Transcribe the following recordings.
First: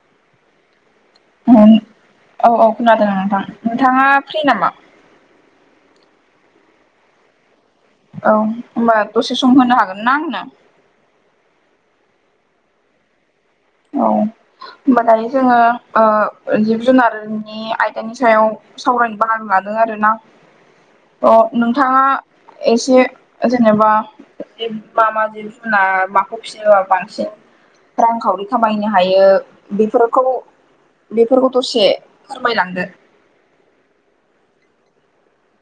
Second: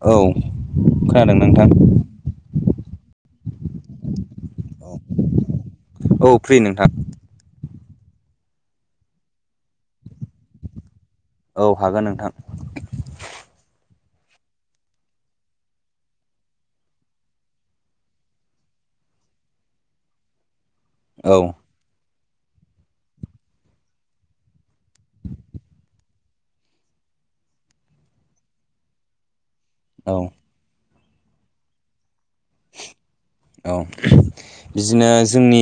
औ खोनादों नोंथां ओं औ औ खोनादों नोंथां नोंथाङा फ्रि नामा? औ फ्रि नोंथां। औ होमबा दसे सम होनो हागोन ना आंनो? औ हागोन नोंथां। औ होमबा दायो जोङो जिब जुनारनि आयदानि सायाव सावरायनो बाहागो ला आरोना थ औ नोंथाङा एसे जेनेबा बे मा मा जिब जुनार माखौ फियोबा बांसिन रांखावरि खामायनो हायो औ बेफोरखौ बेफोरखौ दसे फोरमायलांदो औ बिदिनो जोंनि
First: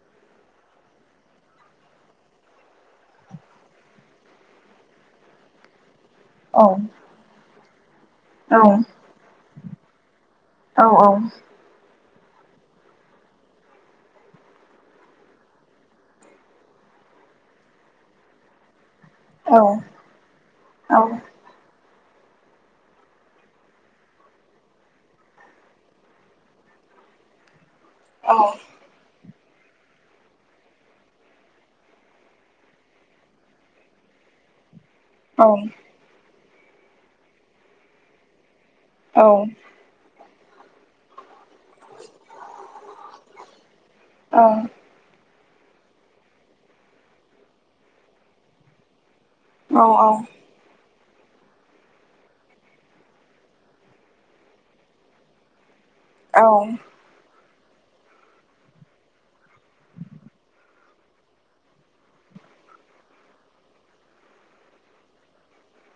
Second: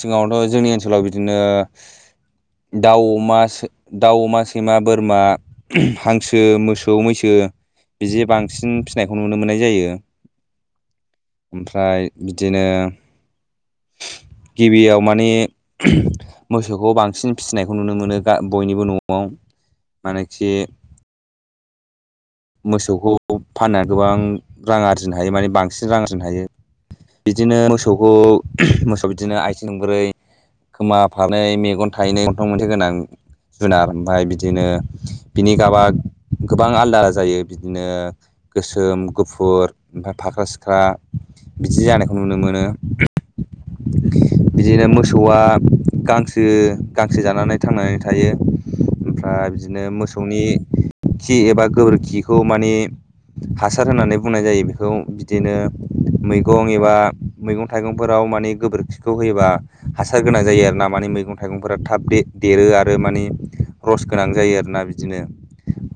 सिगाङावथ' जोंनि ओनसोलाव बिदिनो दाउ अमा सै-दाउ अमा सैमा बोरमा हांसो औ मोसौ मैसो बिदि औ बांसिन फिसिनायखौ नुनो मोननाय जायो। औ औ ओमफ्राय बिदिनो [inaudible] गिबियाव माने मोसौखौ बांसिन फिसिनायखौ नुनो मोनो गा बयनिबो न'आव। आव मानोखि औ मोसौखौ फाननानै गोबां रां आरजिनो हायो माने बांसिन रां आरजिनो हायो। बिदिनो मोसौखौ औ मोसौआ मोसौ बिदिनो आथिं थोंब्रै। खोमा फारनै मेगन थायनै गन्थं मोनसे गोनां जुनार ओमफ्राय बिदिनो बिनि गाबा गोबां आलदा आलदा जायो बिदिनो गोसोम, औ गुफुर ओमफफ्राय फाख्रा-सिख्रा बिदि जानायखौ नुनो मोनो बिदिनो मोसौआ गांसो गांसो जानानै थांनानै थायो ओमफ्राय बिदिनो औ औ मोसौनि खि एबा गोबोर खिखौ माने हासार होननानै बुंनाय जायो बेखौ बिदिनो नंगौ मैगं एबा मैगं-थाइगंफोराव माने गोबोरखिखौ होयोबा हासार गोनां जायो आर ना माने मैगं थाइगंफोरा थाब दे रो आरो माने रस गोनां जायो आरोना बिदिनो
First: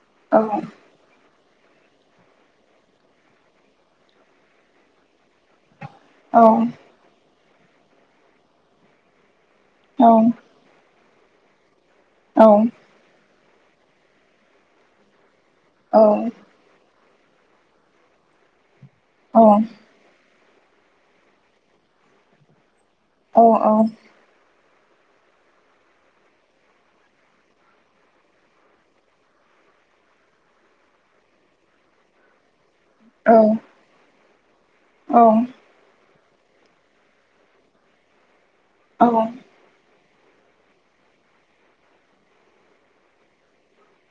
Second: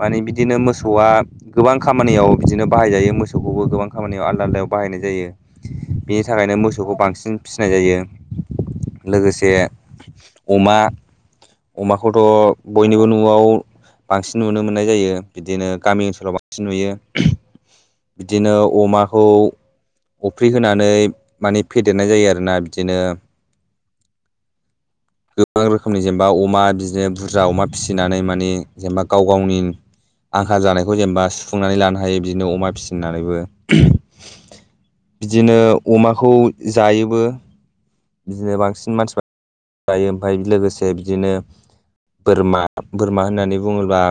मानि बिदिनो नोंथां। मोसौ बा गोबां खामानियाव बिदिनो बाहायजायो मोसौखौबो गोबां खामानियाव आलदा आलदायाव बाहायनाय जायो। बे औ थाखायनो मोसौखौ बांसिन फिसिनाय जायो लोगो से औ अमा अमाखौथ' औ बयनिबो न'आव बांसिन नुनो मोननाय जायो। बिदिनो गामि ओनसोलाव बांसिन नुयो बिदिनो अमाखौ औ अ फ्रि होनानै माने फेदेरनाय जायो आरोना बिदिनो अ अ [inaudible] गोबां रोखोमनि जेनेबा अमा बिदिनो बुरजा अमा फिसिनानै मानि जेनेबा गाव गावनि आंखाल जानायखौ जेनेबा सुफुंनानै लानो हायो बिदिनो अमा फि सिनानैबो उह बिदिनो अमाखौ जायोबो बिदिनो बांसिन औ मानसिफ्रा दायो ओमफ्राय लोगोसे बिदिनो बोरमा बोरमा होननानै बुङोब्ला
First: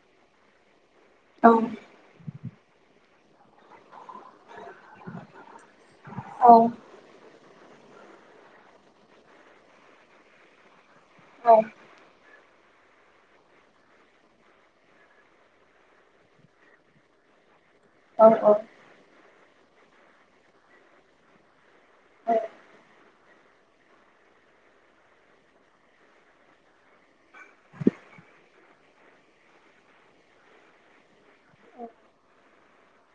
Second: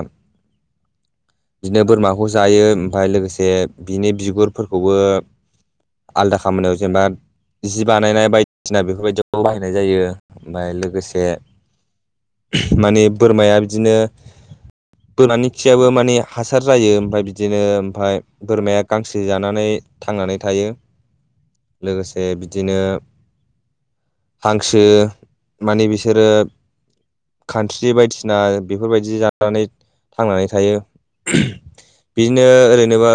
बिदिनो बोरमाखौ जायो ओमफफ्राय लोगोसे बिनि बिगुर फोरखौबो आलदा खामानियाव जेनेबा जि बानायनाय बाय दिसिना बेफोरबायदियाव बाहायनाय जायो ओमफ्राय लोगोसे माने बोरमाया बिदिनो बोनानि खियाबो माने हासार जायो ओमफ्राय बिदिनो ओमफाय बोरमाया गांसो जानानै थांनानै थायो। लोगोसे बिदिनो हांसो माने बिसोरो कान्स्रि बायदिसिना बेफोरबायदि जानानै थांनानै थायो। बिदिनो ओरै जेनेबा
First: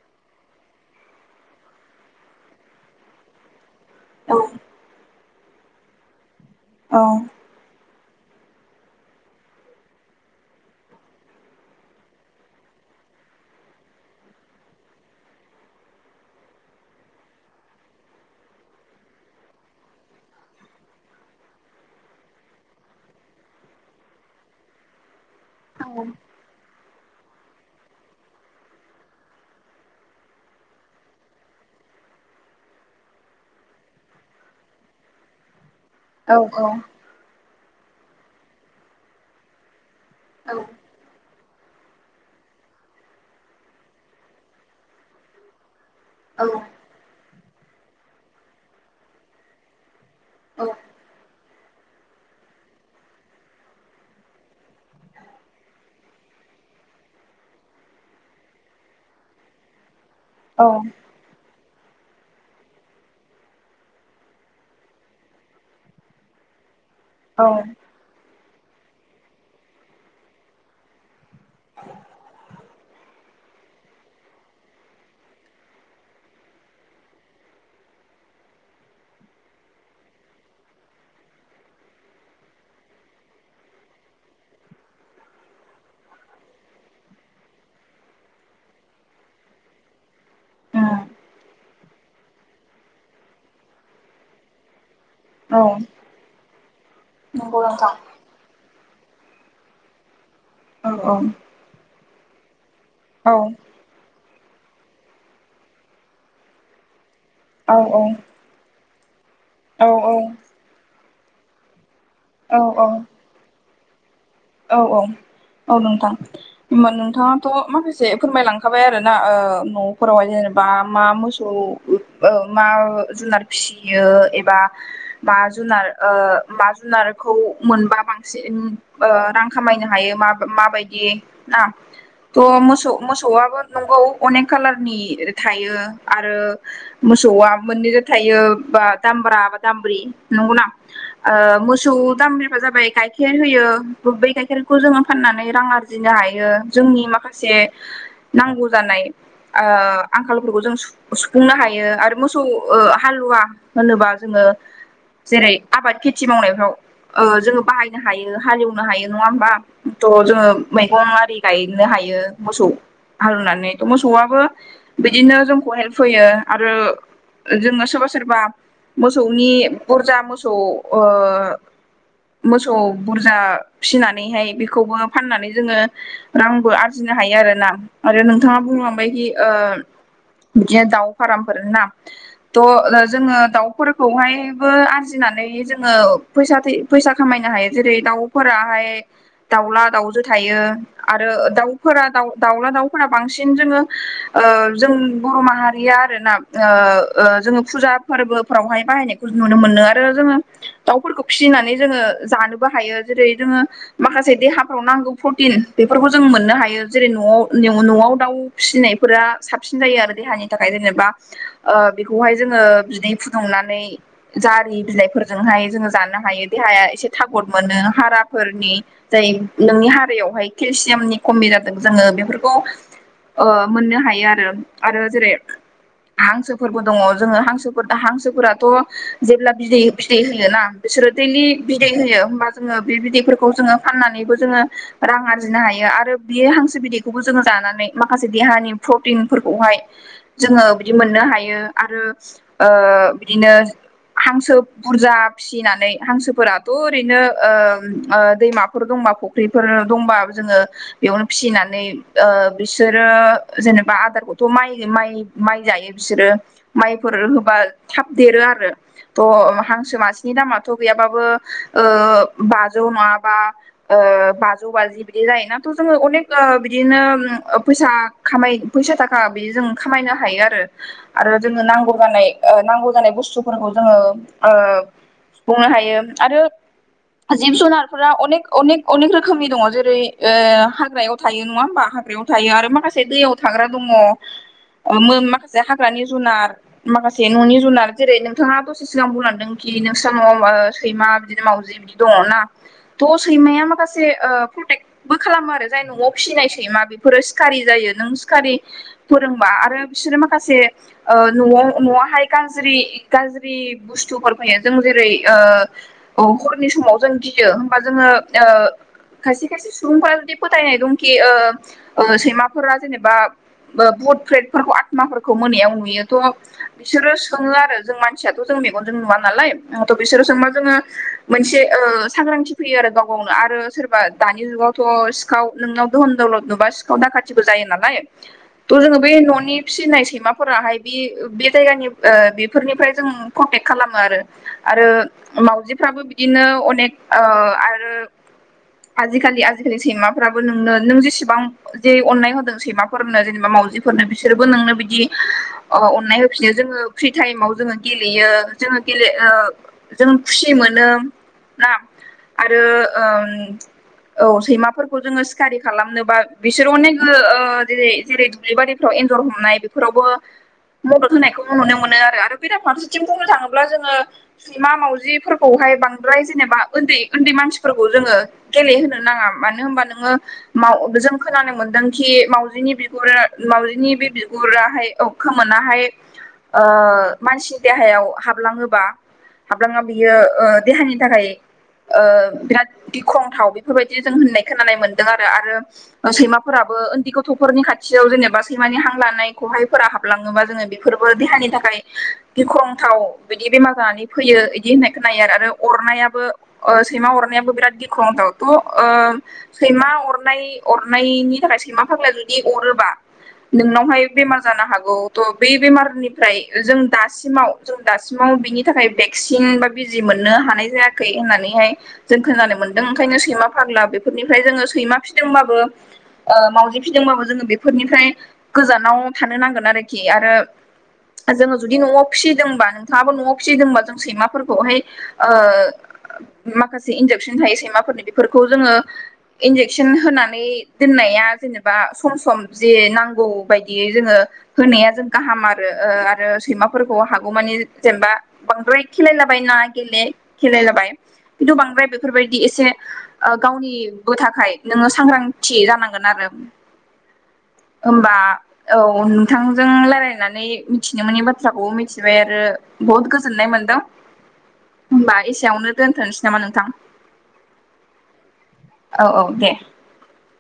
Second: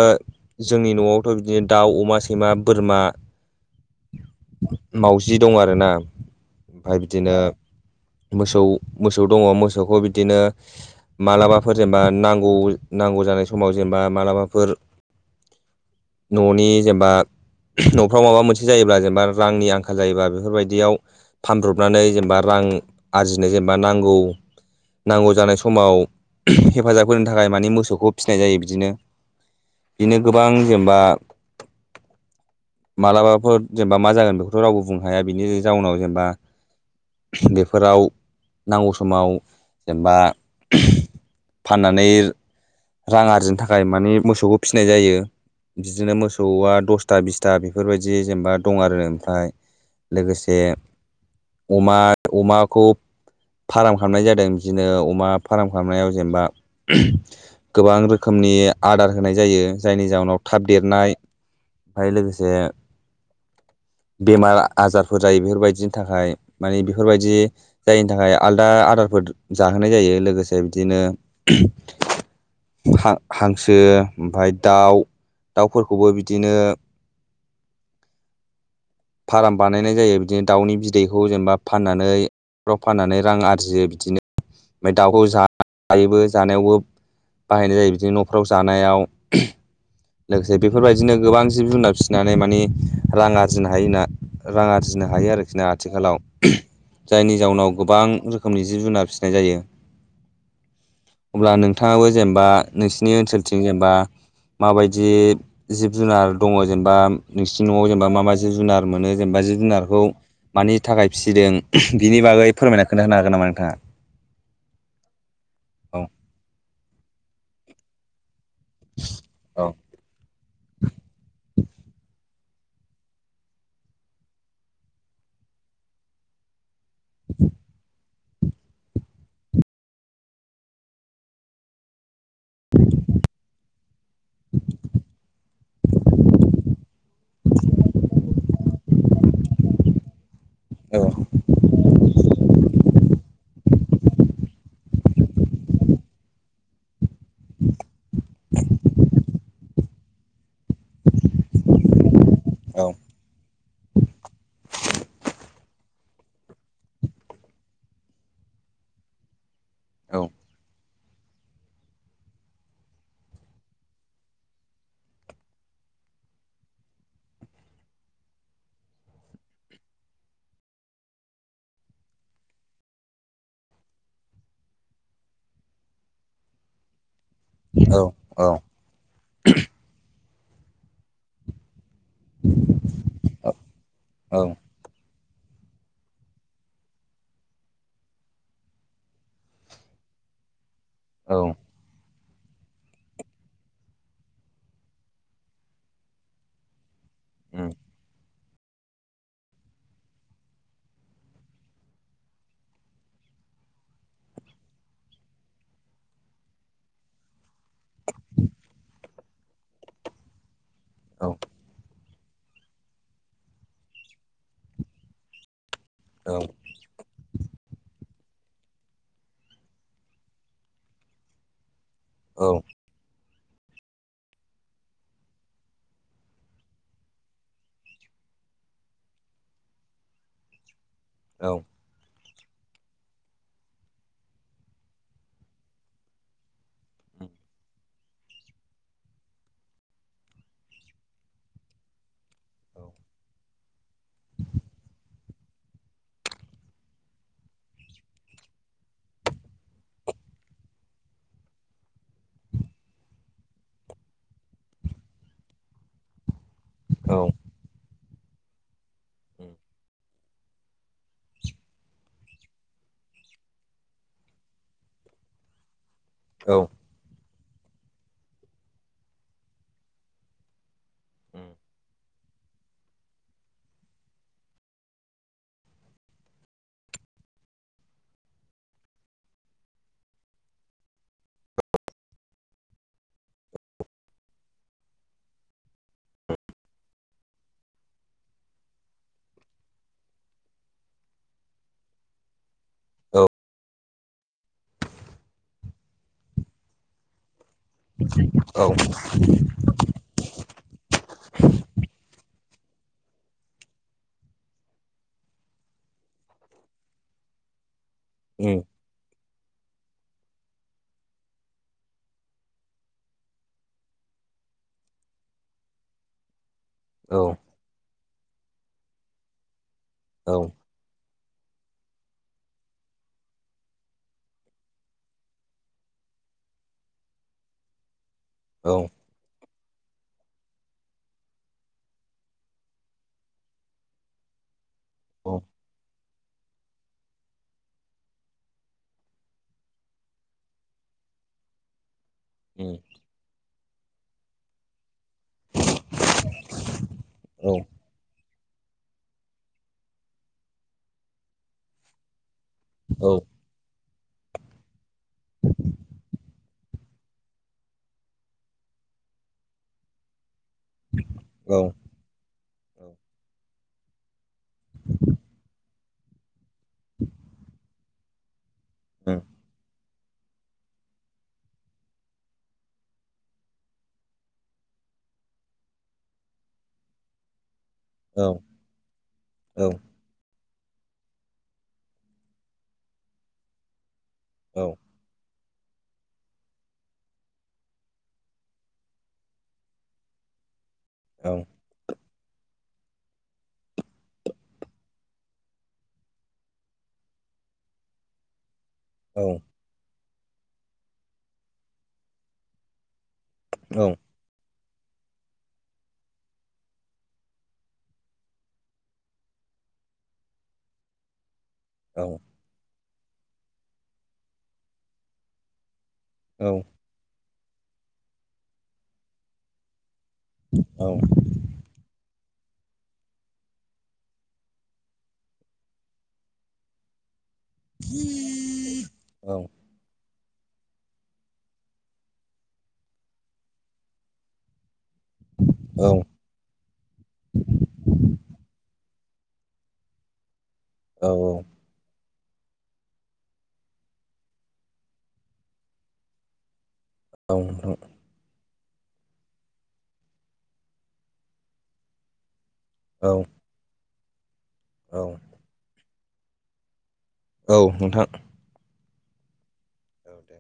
जोंनि न'आवथ' बिदिनो दाउ, अमा, सैमा, बोरमा औ माजि दं आरोना ओमफाय बिदिनो मोसौ मोसौ दङ मोसौखौ बिदिनो मालाबाफोर जेनेबा नांगौ नां गौ जानाय समाव जेनेबा मालाबाफोर [inaudible] न'नि जेनेबा न'फ्राव माबा मोनसे जायोब्ला जेनेबा रांनि आं खाल जायोबा बेफोरबायदियाव फानब्रबनानै जेनेबा रां आरजिनो जेनेबा नांगौ नांगौ जानाय समाव हेफाजाब होनो थाखाय माने मोसौखौ फिसिनाय जायो बिदिनो बिनो गोबां जेनेबा मालाबाफोर जेनेबा मा जागोन बे खौ रावबो बुंनो हाया बिनि जाउनाव जेनेबा बे फोराव नांगौ समाव जेनेबा फाननानै रां आरजिनो थाखाय माने मोसौखौ फिनाय जायो। बिदिनो मोसौआ दसथा बिसथा बेफोरबायदि जेनेबा दं आरो। ओमफाय लोगोसे अमा अमाखौ फार्म खालामनाय जादों बिदिनो अमा फार्म खालामनायाव जेनेबा गोबां रोखोमनि आदार होनाय जायो जायनि जाउनाव थाब देरनाय ओमफाय लोगोसे बेमार आजारफोर जायो बेफोरबायदिनि थाखाय मानि बेफोरबायदि जायिनि थाखाय आलदा आदारफोर जाहोनाय जायो लोगोसे बिदिनो हा हांसो ओमफाय दाउ दाउफोरखौबो बिदिनो [inaudible] फाराम बानायनाय जायो बिदिनो दाउनि बिदैखौ जेनेबा फाननानै फ्राव फाननानै रां आरजियो बिदिनो ओमफाय दाउखौ जायोबो जानायावबो बाहायनाय जायो बिदिनो न'फ्राव जानायाव लोगोसे बेफोरबायदिनो गोबां जिब जुनार फिसिनानै मानि रां आरजिनो हायो होनना रां आरजि आरजिनो हायो आरोखि ना आथिखालाव जायनि जाउनाव गोबां रोखोमनि जिब जुनार फिसिनाय जायो अब्ला नोंथाङाबो जेनेबा नोंसिनि ओनसोलथिं जेनेबा माबायदि जिब जुनार दङ जेनेबा नोंसिनि न'आव जेनेबा मा मा जिब जुनार मोनो जेनेबा जिब जुनारखौ मानि थाखाय फिसिदों? बिनि बागै फोरमायना खोन्थाहानो हागोन नामा नोंथाङा? औ औ औ नोंथां होमबा नोंथाङाथ' माखासे फोरमायलां खाबाय आरोना ओ औ न'फोरावहाय जेने बा मा मोसौ ओ मा जुनार फिसियो एबा मा जुनार ओ मा जुनारखौ मोनबा बांसिन ओ रां खामायनो हायो मा माबायदि ना । थ' मोसौ मोसौआबो नंगौ अनेक कालारनि थायो आरो मोसौ वा मोननैजों थायो बा दामब्रा बा दाम्ब्रि नंगौना ओ मोसौ दामब्रिफ्रा जाबाय गाइखेर होयो बै गायखेरखौ जोङो फाननानै रां आरजिनो हायो जोंनि माखासे नांगौ जानाय ओ आंखालफोरखौ जों सुफुंनो हायो आरो मोसौ ओ औ हालुवा होनोबा जोङो जेरै आबाद खेथि मावनायफ्राव ओ जोङो बाहायनो हायो हालेव नो हायो नङा होमबा औ थ' जोङो मैगं आरि गायनो हायो मोसौ हालौवनानै मोसौआबो बिदिनो जोंखौ हेल्प होयो आरो जोङो सोरबा सोरबा मोसौनि बुरजा मोसौ ओ मोसौ बुरजा फिनानैहाय बेखौबो फाननानै जोङो रांबो आरजिनो हायो आरो ना औ आरो औ नोंथाङा बुंलांबायदि ओ बिदिनो दाउ फारामफोर ना । थ' जोङो औ दाउफोरखौहायबो आजि फिसिनानै जोङो फैसा फैसा खामायनो हायो जेरै दाउ फोराहाय दाउला दाउजो थायो आरो दाउफोरा दाउ दाउला दाउफोरा बांसिन जोङो ओ जों बर' माहारिया आरो ना ओ ओ जोङो फुजा फोरबो फोरावहाय बाहायनायखौ नुनो मोनो आरो जोङो दाउफोरखौ फिसिनानै जोङो जानोबो हायो। जेरै जोङो माखासे देहाफ्राव नांगौ प्रटिन बेफोरखौ जों मोननो हायो जेरै न'आव न'आव दाउ फिसिनायफोरा साबसिन जायो आरो देहानि थाखाय जेनेबा ओ बेखौहाय जोङो बिदै फुदुंनानै जारि बिलाइफोरजोंहाय जोङो जानो हायो देहाया एसे थागद मोनो । हाराफोरनि जाय नोंनि हारायावहाय केलसियामनि खमि जादों जोङो बेफोरखौ ओ मोननो हायो आरो आरो जेरै हांसोफोरबो दङ जोङो हांसोफोर दा हांसोफोराथ' जेब्ला बिदै बिदै होयोना बिसोरो देलि औ बिदै होयो जोङो बे बिदैफोरखौ जोङो फाननानैबो जोङो रां आरजिनो हायो आरो बे हांसो बिदैखौबो जों जा नानै माखासे देहानि प्रटिनफोरखौहाय जोङो बिदि मोननो हायो आरो ओ बिदिनो हांसो बुरजा फिसिनानै हांसोफोराथ ओरैनो ओ ओ दैमाफोर दंबा फुख्रिफोर दंबा जोङो बेयावनो फिसिनानै ओ बिसोरो जेनेबा आदारखौथ माइ माइ माइ जायो बिसोरो औ माइफोर औ होबा थाब देरो आरो त औ उम औ उम औ उम औ हांसो मासे नि दामाथ गैयाबाबो ओ बाजौ नङाबा ओ बाजौ बाजि बिदि जायोना जोङो अनेक ओ बिदिनो फैसा खामाय फैसा थाखा बिदि जों खामायनो हायो आरो आरो जोंङो नांगौ जानाय ओ नांगौ जानाय बुस्थुफोरखौ जोङो ओ सुफुंनो हायो आरो जिब जुनारफोरा अनेक अनेक अनेक रोखोमनि दङ जेरै ओ हाग्रायाव थायो नङा होमबा हाग्रायाव थायो आरो माखासे दैयाव थाग्रा दङ माखासे हाग्रानि जुनार माखासे न'नि जुनार जेरै नोंथाङा दसे सिगां बुंलांदों दि नोंस्रा नआव ओ सैमा बिदिनो मावजि बिदि दङना थ सैमाया माखासे ओ प्रटेक्टबो खालामो आरो जाय न'आव फिसिनाय सैमा बिफोरो सिखारि जायो नों सिखारि फोरोंबा आरो बिसोरो माखासे ओ नआव नआवहाय गाज्रि गाज्रि बुस्थुफोर फैयो जों जेरै ओ हर नि समाव जों गियो होमबा जोङो ओ खायसे खायसे सुबुंफोरा जुदि फोथायनाय दंखि ओ सैमाफोरा जेनेबा ओ भुट फ्रेदफोरखौ आत्माफोरखौ मोनायाव नुयो थ बिसोरो सोङो आरो जों मानसियाथ जों मेगनजों नुवा नालायथ बिसोरो सोंबा जोङो मोनसे ओ सांग्रांथि फैयो आरो गाव गावनो आरो सोरबा दानि जुगावथ सिखाव नोंनाव दोहन नुबा सिखाव दाखाथिबो जायो नालाय थ जोङो बे ननि फिसिनाय सैमाफोराहाय बे बे जायगानि ओ बेफोरनिफ्राय जों कन्टेक्ट खालामो आरो आरो मावाउजिफ्राबो बिदिनो अनेक ओ आरो आजिखालि आजिखालि सैमाफ्राबो नोंनो नों जेसेबां [unintelligible] अननाय होदों सैमाफोरनो जेनेबा मावजिफोरनो बिसोरबो नोंनो बिदि ओ अननाय होफिनो जोङो फ्रि टाइमाव जोङो गेलेयो जोङो गेले ओ जों खुसि मोनो ना आरो ओम औ सैमाफोरखौ जोङो सिखारि खालामनोबा बिसोर अनेक ओ जेरै जेरै दुब्लि बारिफ्राव एन्जर हमनाय बेफोरावबो मदद होनायखौ नुनो मोनो आरो बेरा फारसेथिं बुंनो थाङोब्ला जोङो सैमा मावजिफोरखौहाय बांद्राय जेनेबा ओन्दै ओन्दै मानसिफोरखौ जोङो गेलेहोनो नाङा मानो होमबा नोङो माव जों खोनानो मोनदोंखि मावजिनि बिगुरा मावजिनि बे बिगुराहाय औ खोमोनाहाय ओ मानसि देहायाव हाबलाङोबा हाबलाङा बियो ओ देहानि थाखाय ओ बिराद गिख्रंथाव बेफोरबायदि बिदि जों होननाय खोनानाय मोन्दों आरो सैमाफोराबो उन्दै गथफोरनि खाथियाव जेनेबा सैमानि हां लानाय खहायफोरा हाबलाङोबा जोङो बे फोरबो औ देहानि थाखाय गिख्रंथाव बिदि बेमार जानानै फैयो बिदि होननाय खोनायो आरो अरनायाबो ओ सैमा अरनायाबो बिराद गिख्रंथाव ओ औ सैमा अर अरनाय अरनायनि थाखाय सैमा फागलाया जुदि अरोबा औ नोंनावहाय बेमार जानो हागौ बे बेमारनिफ्राय जों दासिमाव जों दासिमाव बिनि थाखाय भेक्सिन बिजि मोननो हानाय जायाखै होननानैहाय जों औ खोनानो मोन ओंखायनो सैमा फाग्ला बेफोरनिफ्राय जोङो सैमा फिदोंबाबो ओ मावजि फिदोंबाबो जोङो बेफोरनिफ्राय गोजानाव थानो नांगोन आरोखि आरो जोङो जुदि नआव फिसिदोंबा नोंथाङाबो नआव फिसिदोंबा जों सैमाफोरखौहाय ओ माखासे इनजेक शन थायो सैमा फोरनि बेफोरखौ जोङो इनजेक्शन होना नै दोननाया जेनेबा सम सम जे नांगौ बायदियै जोङो होनाया जों गाहाम आरो ओ आरो सैमाफोरखौ हागौमानि जेनेबा बांद्राय खेलायलाबायनाङा गेले खेलायलाबाय खिन्थु बांद्राय बे बेफोरबायदि एसे ओ गावनिबो थाखाय नोङो सांग्रांथि जानांगोन आरो होमबा औ नोंथांजों लारायलायनानै मिथिनो मोनै बाथ्राखौ मिथिबाय आरो बुहुद गोजोननाय मोनदों। होमबा एसेयावनो दोनथ'सै नामा नोंथां? औ नोंथां। औ औ दे। औ दे